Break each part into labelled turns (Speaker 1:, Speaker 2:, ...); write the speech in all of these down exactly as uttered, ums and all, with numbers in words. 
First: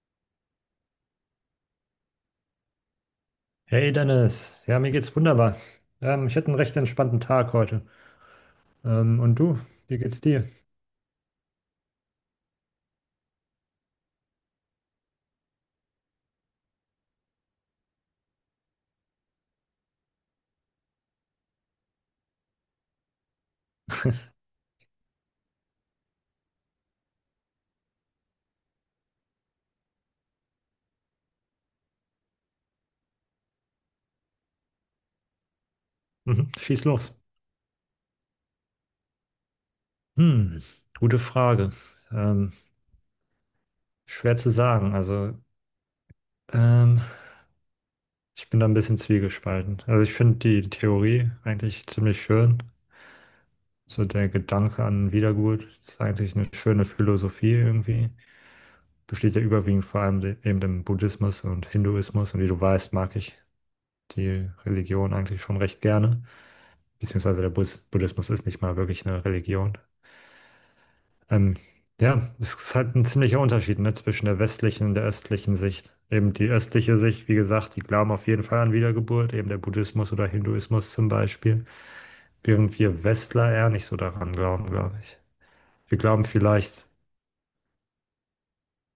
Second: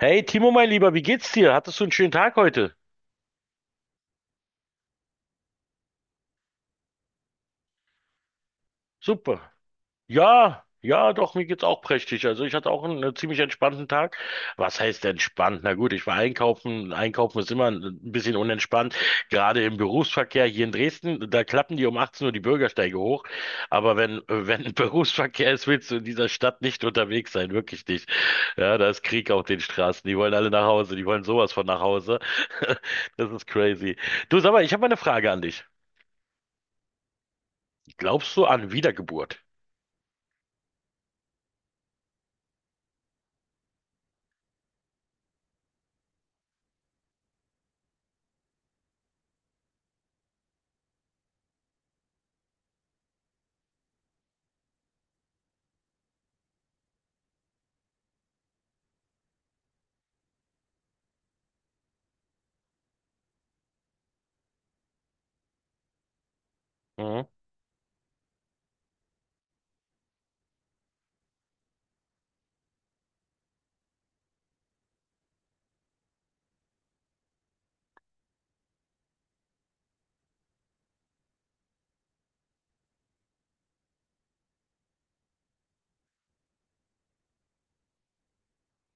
Speaker 1: Hey Timo, mein Lieber, wie geht's dir? Hattest du einen schönen Tag heute?
Speaker 2: Hey Dennis, ja, mir geht's wunderbar. Ähm, ich hatte einen recht entspannten Tag heute. Ähm, und
Speaker 1: Super.
Speaker 2: du, wie geht's dir?
Speaker 1: Ja, ja, doch, mir geht's auch prächtig. Also ich hatte auch einen, äh, ziemlich entspannten Tag. Was heißt entspannt? Na gut, ich war einkaufen. Einkaufen ist immer ein, ein bisschen unentspannt. Gerade im Berufsverkehr hier in Dresden, da klappen die um achtzehn Uhr die Bürgersteige hoch. Aber wenn, äh, wenn Berufsverkehr ist, willst du in dieser Stadt nicht unterwegs sein. Wirklich nicht. Ja, da ist Krieg auf den Straßen. Die wollen alle nach Hause. Die wollen sowas von nach Hause. Das ist crazy. Du, sag mal, ich habe mal eine Frage an dich.
Speaker 2: Mhm, schieß los.
Speaker 1: Glaubst du an Wiedergeburt?
Speaker 2: Hm, gute Frage. Ähm, Schwer zu sagen. Also, ähm, ich bin da ein bisschen zwiegespalten. Also, ich finde die Theorie eigentlich ziemlich schön. So der Gedanke an Wiedergeburt ist eigentlich eine schöne Philosophie irgendwie. Besteht ja überwiegend vor allem de- eben im Buddhismus und Hinduismus. Und wie du weißt, mag ich die Religion eigentlich schon recht gerne.
Speaker 1: Mhm.
Speaker 2: Beziehungsweise der Bus Buddhismus ist nicht mal wirklich eine Religion. Ähm, ja, es ist halt ein ziemlicher Unterschied, ne, zwischen der westlichen und der östlichen Sicht. Eben die östliche Sicht, wie gesagt, die glauben auf jeden Fall an Wiedergeburt, eben der Buddhismus oder Hinduismus zum Beispiel, während wir Westler eher nicht so daran glauben, glaube ich. Wir glauben vielleicht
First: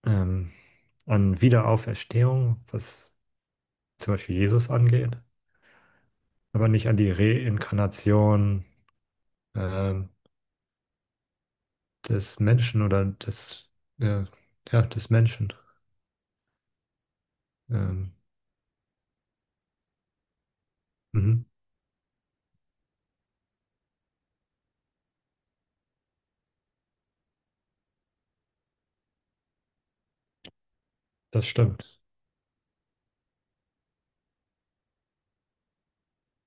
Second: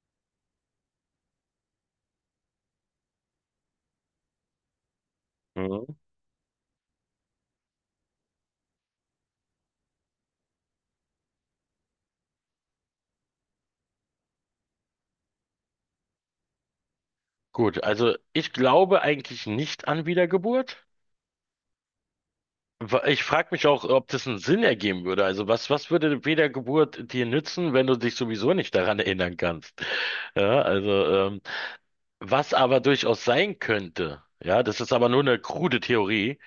Speaker 2: ähm, an Wiederauferstehung, was zum Beispiel Jesus angeht,
Speaker 1: Mhm.
Speaker 2: aber nicht an die Reinkarnation ähm, des Menschen oder des, äh, ja, des Menschen.
Speaker 1: Gut,
Speaker 2: Ähm,
Speaker 1: also ich glaube eigentlich nicht an Wiedergeburt.
Speaker 2: mhm,
Speaker 1: Wa- Ich frage mich auch, ob das einen Sinn ergeben würde. Also was, was würde Wiedergeburt dir nützen, wenn du dich sowieso nicht daran erinnern kannst? Ja, also ähm,
Speaker 2: das stimmt.
Speaker 1: was aber durchaus sein könnte, ja, das ist aber nur eine krude Theorie,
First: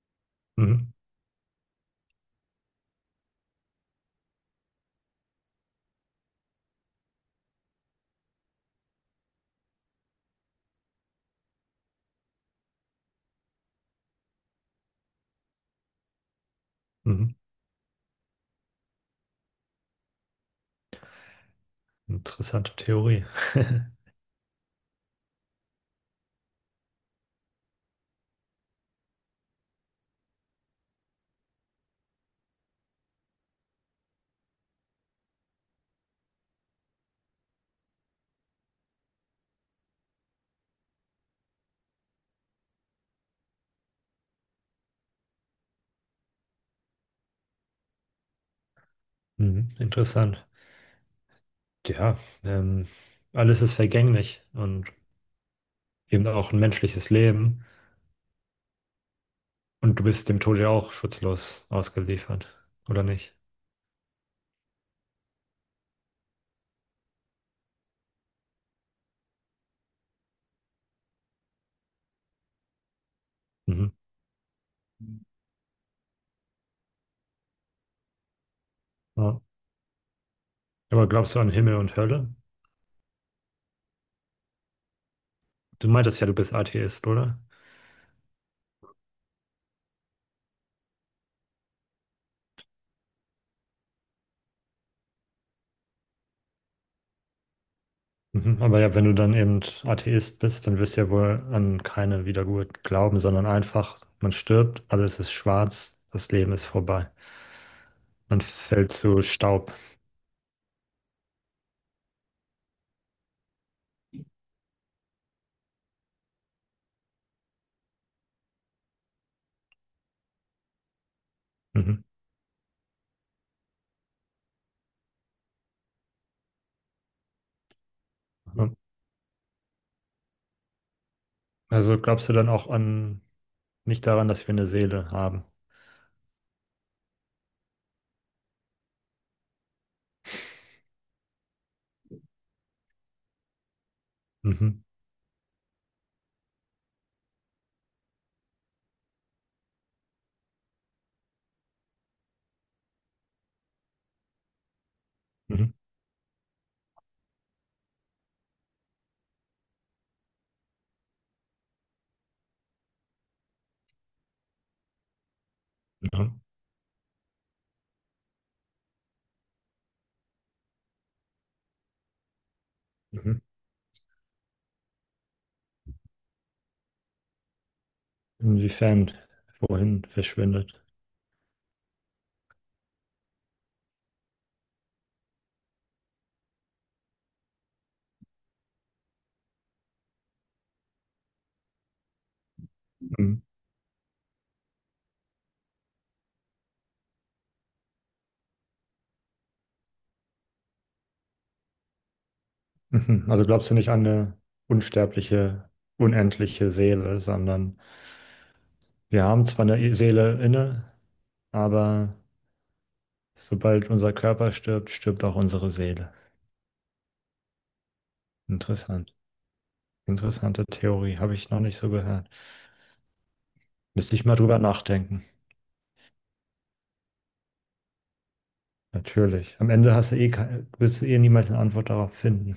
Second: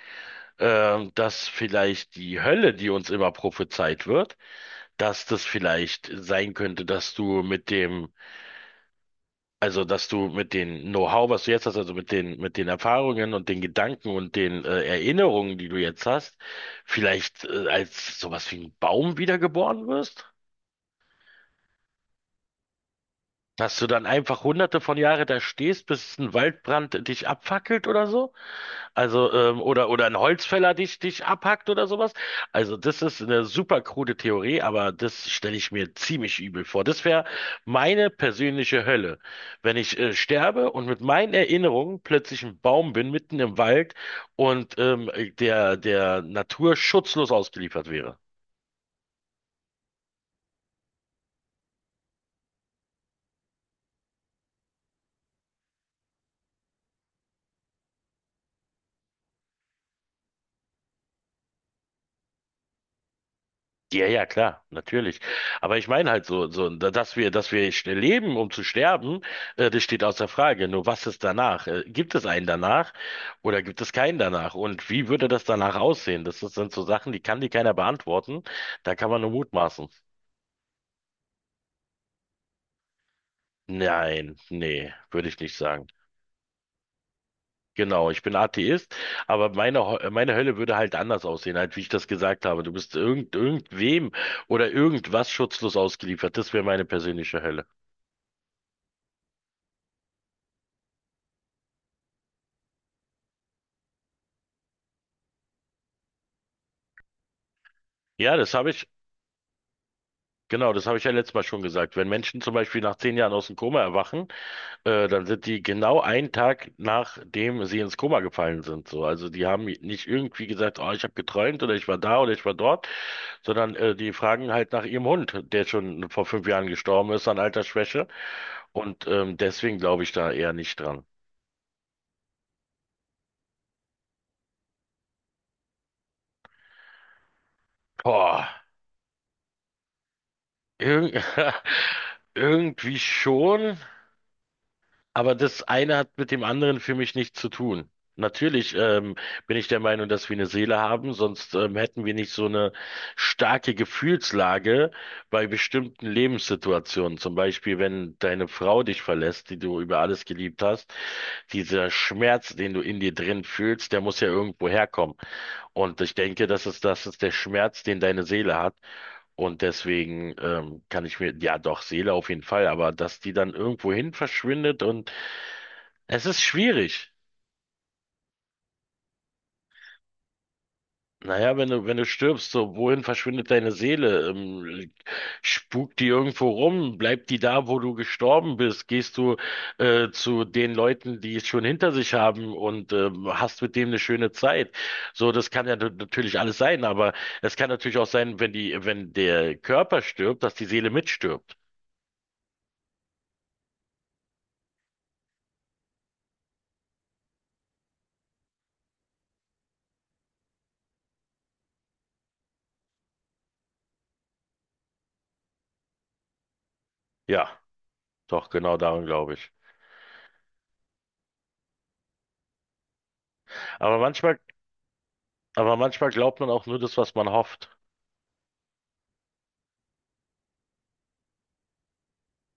Speaker 2: Mhm,
Speaker 1: ähm, dass vielleicht die Hölle, die uns immer prophezeit wird, dass das vielleicht sein könnte, dass du mit dem, also dass du mit dem Know-how, was du jetzt hast, also mit den, mit den Erfahrungen und den Gedanken und den äh, Erinnerungen, die du jetzt hast,
Speaker 2: mhm.
Speaker 1: vielleicht äh, als sowas wie ein Baum wiedergeboren wirst?
Speaker 2: Interessante Theorie.
Speaker 1: Dass du dann einfach hunderte von Jahren da stehst, bis ein Waldbrand dich abfackelt oder so? Also, ähm, oder, oder ein Holzfäller dich, dich abhackt oder sowas. Also, das ist eine super krude Theorie, aber das stelle ich mir ziemlich übel vor. Das wäre meine persönliche Hölle, wenn ich äh, sterbe und mit meinen Erinnerungen plötzlich ein Baum bin, mitten im Wald und ähm, der, der Natur schutzlos ausgeliefert wäre.
Speaker 2: Mhm, interessant. Ja, ähm, alles ist vergänglich und eben auch ein menschliches Leben. Und du bist dem Tode ja auch schutzlos ausgeliefert, oder nicht?
Speaker 1: Ja, ja, klar, natürlich. Aber ich meine halt so, so, dass wir, dass wir sch- leben, um zu sterben, äh, das steht außer Frage. Nur was ist danach? Äh, gibt es einen danach oder gibt
Speaker 2: Mhm.
Speaker 1: es keinen danach? Und wie würde das danach aussehen? Das ist- sind so Sachen, die kann dir keiner beantworten. Da kann man nur
Speaker 2: Ja.
Speaker 1: mutmaßen.
Speaker 2: Aber glaubst du an Himmel und Hölle?
Speaker 1: Nein, nee, würde ich nicht sagen.
Speaker 2: Du meintest ja, du bist Atheist, oder?
Speaker 1: Genau, ich bin Atheist, aber meine, Ho- äh, meine Hölle würde halt anders aussehen, halt wie ich das gesagt habe. Du bist irgend, irgendwem oder irgendwas schutzlos ausgeliefert. Das wäre meine persönliche Hölle.
Speaker 2: Mhm. Aber ja, wenn du dann eben Atheist bist, dann wirst du ja wohl an keine Wiedergeburt glauben, sondern einfach, man stirbt, alles ist schwarz, das Leben ist vorbei.
Speaker 1: Ja,
Speaker 2: Man
Speaker 1: das habe ich.
Speaker 2: fällt zu Staub.
Speaker 1: Genau, das habe ich ja letztes Mal schon gesagt. Wenn Menschen zum Beispiel nach zehn Jahren aus dem Koma erwachen, äh, dann sind die genau einen Tag nachdem sie ins Koma gefallen sind. So, also die haben nicht irgendwie gesagt, oh, ich habe geträumt oder ich war
Speaker 2: Mhm.
Speaker 1: da oder ich war dort, sondern äh, die fragen halt nach ihrem Hund, der schon vor fünf Jahren gestorben ist an Altersschwäche. Und ähm, deswegen glaube ich da eher nicht dran.
Speaker 2: Also glaubst du dann auch an, nicht daran, dass wir eine Seele haben?
Speaker 1: Boah, irg irgendwie schon.
Speaker 2: Mhm.
Speaker 1: Aber das eine hat mit dem anderen für mich nichts zu tun. Natürlich ähm, bin ich der Meinung, dass wir eine Seele haben, sonst ähm, hätten wir nicht so eine starke Gefühlslage bei
Speaker 2: Mhm.
Speaker 1: bestimmten Lebenssituationen. Zum Beispiel, wenn deine Frau dich verlässt, die du über alles geliebt hast, dieser Schmerz, den du in dir drin fühlst, der muss ja irgendwo herkommen. Und ich
Speaker 2: Ja.
Speaker 1: denke, das ist, das ist der Schmerz, den deine Seele hat. Und deswegen ähm, kann ich mir, ja doch, Seele auf jeden Fall, aber dass die
Speaker 2: Mhm.
Speaker 1: dann irgendwohin verschwindet und es ist schwierig.
Speaker 2: Inwiefern? Wohin verschwindet?
Speaker 1: Naja, wenn du, wenn du stirbst, so, wohin verschwindet deine Seele? Ähm, spukt die irgendwo rum? Bleibt die da, wo du gestorben bist? Gehst du äh, zu den Leuten, die es schon hinter sich haben und ähm,
Speaker 2: Mhm.
Speaker 1: hast mit denen eine schöne Zeit? So, das kann ja nat- natürlich alles sein, aber es kann natürlich auch sein, wenn die, wenn der Körper stirbt, dass die Seele mitstirbt.
Speaker 2: Mhm. Also glaubst du nicht an eine unsterbliche, unendliche Seele, sondern wir haben zwar eine Seele inne, aber sobald unser Körper stirbt, stirbt auch unsere Seele.
Speaker 1: Ja, doch, genau daran
Speaker 2: Interessant.
Speaker 1: glaube ich.
Speaker 2: Interessante Theorie, habe ich noch nicht so gehört.
Speaker 1: Aber
Speaker 2: Müsste ich mal
Speaker 1: manchmal,
Speaker 2: drüber nachdenken.
Speaker 1: aber manchmal glaubt man auch nur das, was man hofft.
Speaker 2: Natürlich. Am Ende hast du eh kein, wirst du eh niemals eine Antwort darauf finden.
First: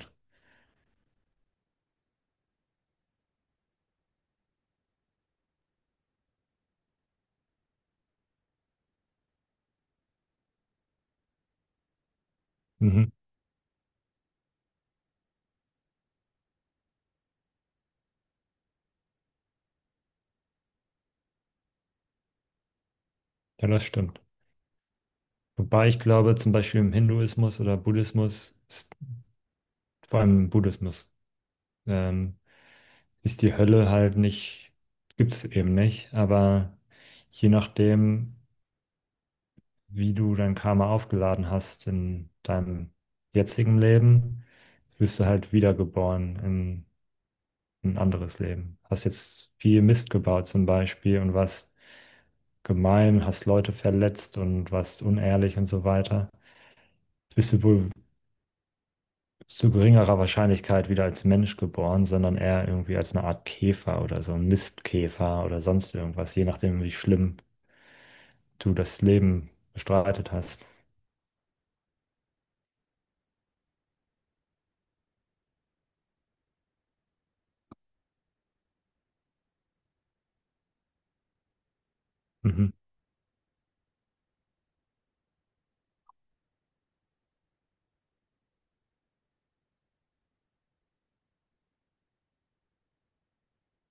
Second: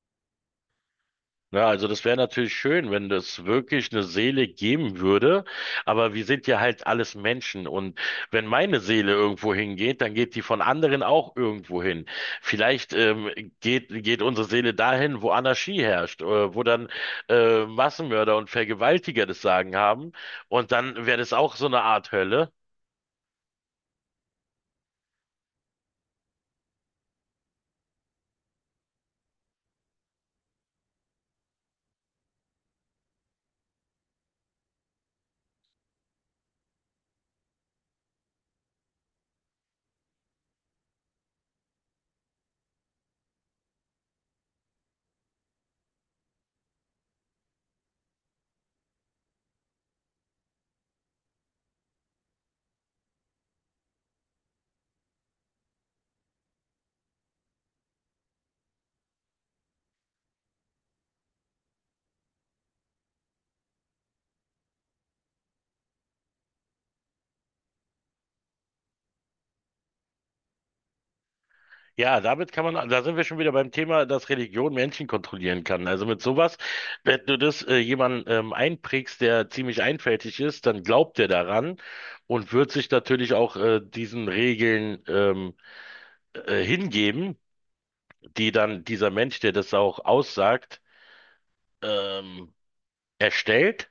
Speaker 1: Na, also das wäre natürlich schön, wenn es wirklich eine Seele geben würde, aber wir sind ja halt alles Menschen und wenn meine Seele irgendwo hingeht, dann geht die von anderen auch irgendwo hin. Vielleicht
Speaker 2: Mhm.
Speaker 1: ähm, geht, geht unsere Seele dahin, wo Anarchie herrscht, äh, wo dann äh, Massenmörder und Vergewaltiger das Sagen haben und dann wäre das auch so eine Art Hölle.
Speaker 2: Ja, das stimmt. Wobei ich glaube, zum Beispiel im Hinduismus oder Buddhismus, ist, vor allem im Buddhismus, ähm, ist die Hölle halt nicht, gibt es eben nicht. Aber je nachdem, wie du dein Karma aufgeladen hast in deinem jetzigen Leben, wirst du halt wiedergeboren in ein anderes Leben. Hast jetzt viel Mist gebaut zum Beispiel und warst gemein, hast Leute verletzt und warst unehrlich und so weiter, bist du wohl zu geringerer Wahrscheinlichkeit wieder als Mensch geboren, sondern eher irgendwie als eine Art Käfer oder so ein Mistkäfer oder sonst irgendwas, je nachdem, wie schlimm du das Leben bestreitet hast.
Speaker 1: Ja, damit kann man, da sind wir schon wieder beim Thema, dass Religion Menschen kontrollieren kann. Also mit sowas, wenn du das äh, jemandem ähm, einprägst, der ziemlich einfältig ist, dann glaubt er daran und wird
Speaker 2: Mhm.
Speaker 1: sich natürlich auch äh, diesen Regeln ähm, äh, hingeben, die dann dieser Mensch, der das auch aussagt, ähm, erstellt.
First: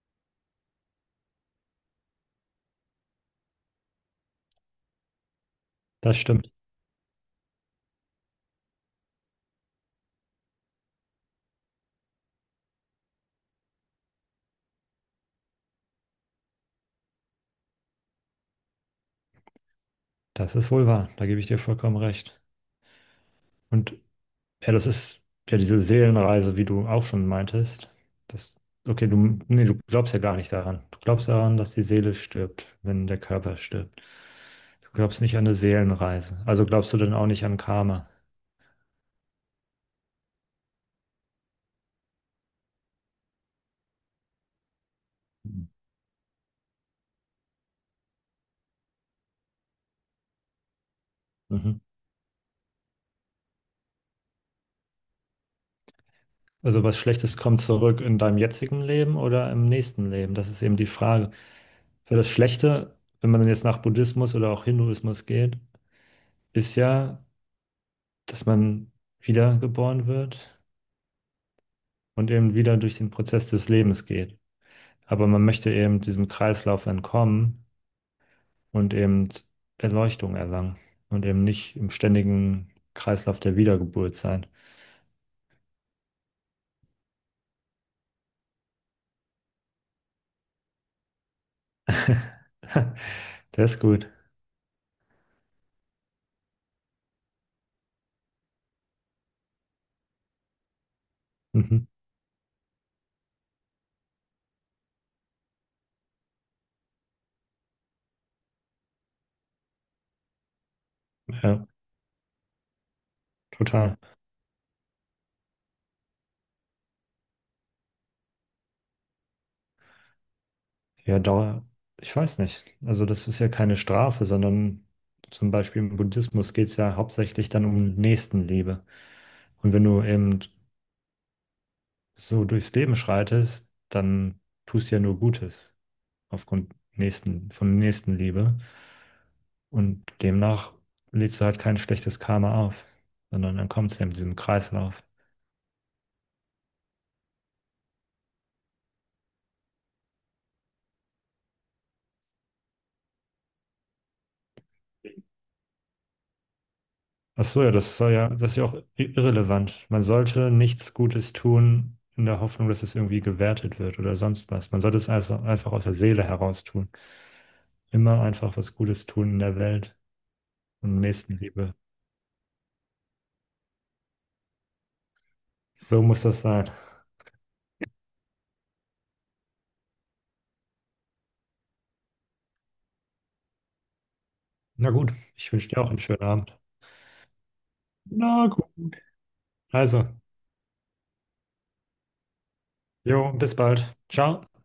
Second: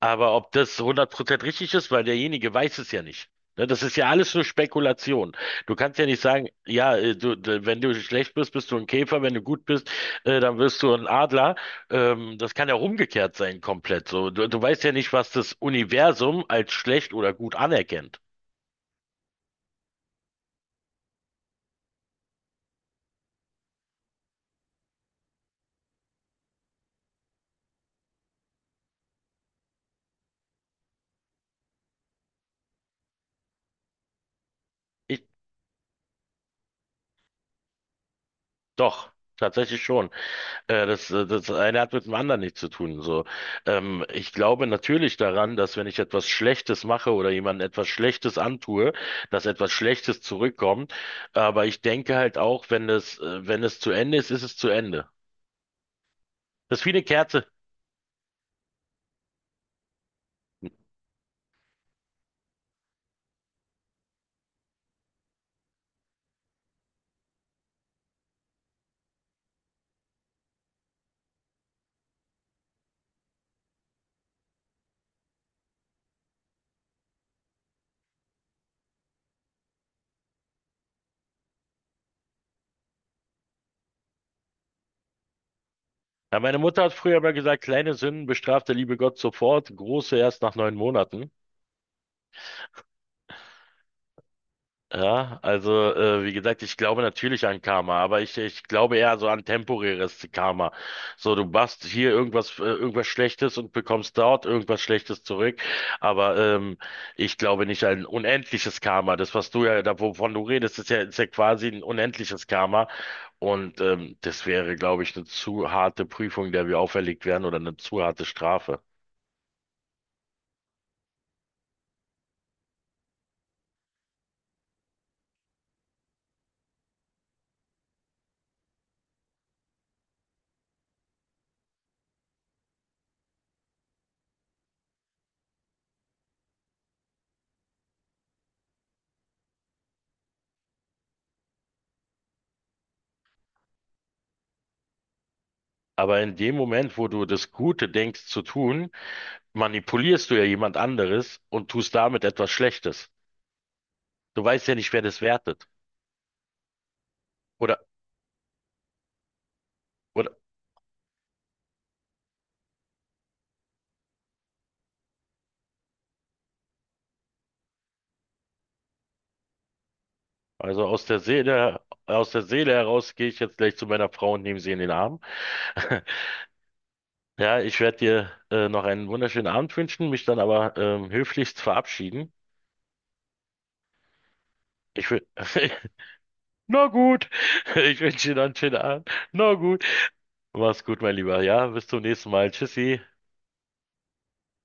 Speaker 1: Aber ob das hundert Prozent richtig ist, weil derjenige weiß es ja nicht. Ne, das ist ja alles nur Spekulation. Du kannst ja
Speaker 2: Das
Speaker 1: nicht sagen,
Speaker 2: stimmt.
Speaker 1: ja, äh, du, d- wenn du schlecht bist, bist du ein Käfer, wenn du gut bist, äh, dann wirst du ein Adler. Ähm, das kann ja auch umgekehrt sein, komplett. So, du, du weißt ja nicht, was das Universum als schlecht oder gut anerkennt.
Speaker 2: Das ist wohl wahr. Da gebe ich dir vollkommen recht. Und ja, das ist ja diese Seelenreise, wie du auch schon meintest. Das, okay, du, nee, du glaubst ja gar nicht daran. Du glaubst daran, dass die Seele stirbt, wenn der Körper stirbt. Du glaubst
Speaker 1: Ich,
Speaker 2: nicht an eine Seelenreise. Also glaubst du dann auch nicht an Karma.
Speaker 1: doch, tatsächlich schon. Äh, das, äh, das eine hat mit dem anderen nichts zu tun. So, ähm, ich glaube natürlich daran, dass wenn ich etwas Schlechtes mache oder jemandem etwas Schlechtes antue, dass etwas Schlechtes zurückkommt. Aber
Speaker 2: Mhm.
Speaker 1: ich denke halt auch, wenn es, äh, wenn es zu Ende ist, ist es zu Ende. Das
Speaker 2: Also
Speaker 1: ist wie
Speaker 2: was
Speaker 1: eine
Speaker 2: Schlechtes
Speaker 1: Kerze.
Speaker 2: kommt zurück in deinem jetzigen Leben oder im nächsten Leben? Das ist eben die Frage. Für das Schlechte, wenn man jetzt nach Buddhismus oder auch Hinduismus geht, ist ja, dass man wiedergeboren wird und eben wieder durch den Prozess des Lebens geht. Aber man möchte eben diesem Kreislauf entkommen und eben Erleuchtung erlangen und eben nicht im ständigen Kreislauf der Wiedergeburt sein.
Speaker 1: Ja, meine Mutter hat früher mal gesagt, kleine Sünden bestraft der liebe Gott sofort, große erst nach neun Monaten.
Speaker 2: Der ist gut.
Speaker 1: Ja, also äh, wie gesagt, ich glaube natürlich an Karma, aber ich, ich glaube eher so an temporäres Karma. So, du machst
Speaker 2: Mhm.
Speaker 1: hier irgendwas, äh, irgendwas Schlechtes und bekommst dort irgendwas Schlechtes zurück. Aber ähm, ich glaube nicht an unendliches Karma. Das, was du ja, da, wovon du redest, ist ja, ist ja
Speaker 2: Ja,
Speaker 1: quasi ein unendliches Karma. Und
Speaker 2: total.
Speaker 1: ähm, das wäre, glaube ich, eine zu harte Prüfung, der wir auferlegt werden oder eine zu harte Strafe.
Speaker 2: Ja, Dauer, ich weiß nicht. Also das ist ja keine Strafe, sondern zum Beispiel im Buddhismus geht es ja hauptsächlich dann um Nächstenliebe. Und wenn du eben so durchs Leben schreitest, dann tust du ja nur Gutes aufgrund nächsten, von Nächstenliebe. Und demnach lädst du halt kein schlechtes Karma auf, sondern dann kommt es ja mit diesem Kreislauf.
Speaker 1: Aber in dem Moment, wo du das Gute denkst zu tun, manipulierst du ja jemand anderes und tust damit etwas Schlechtes. Du weißt ja nicht, wer das wertet.
Speaker 2: Ach so, ja,
Speaker 1: Oder,
Speaker 2: das soll ja, das ist ja auch i- irrelevant. Man
Speaker 1: oder,
Speaker 2: sollte nichts Gutes tun in der Hoffnung, dass es irgendwie gewertet wird oder sonst was. Man sollte es also einfach aus der Seele heraus tun. Immer einfach was Gutes tun in der Welt
Speaker 1: also
Speaker 2: und
Speaker 1: aus der
Speaker 2: Nächstenliebe.
Speaker 1: Seele, aus der Seele heraus gehe ich jetzt gleich zu meiner Frau und nehme sie in den Arm.
Speaker 2: So muss das sein.
Speaker 1: Ja, ich werde dir äh, noch einen wunderschönen Abend wünschen, mich dann aber ähm, höflichst verabschieden.
Speaker 2: Na
Speaker 1: Ich
Speaker 2: gut,
Speaker 1: will,
Speaker 2: ich wünsche dir auch einen schönen Abend.
Speaker 1: na gut, ich wünsche dir noch
Speaker 2: Na
Speaker 1: einen schönen
Speaker 2: gut.
Speaker 1: Abend. Na gut,
Speaker 2: Also,
Speaker 1: mach's gut, mein Lieber. Ja, bis zum nächsten Mal. Tschüssi.
Speaker 2: jo, bis bald. Ciao.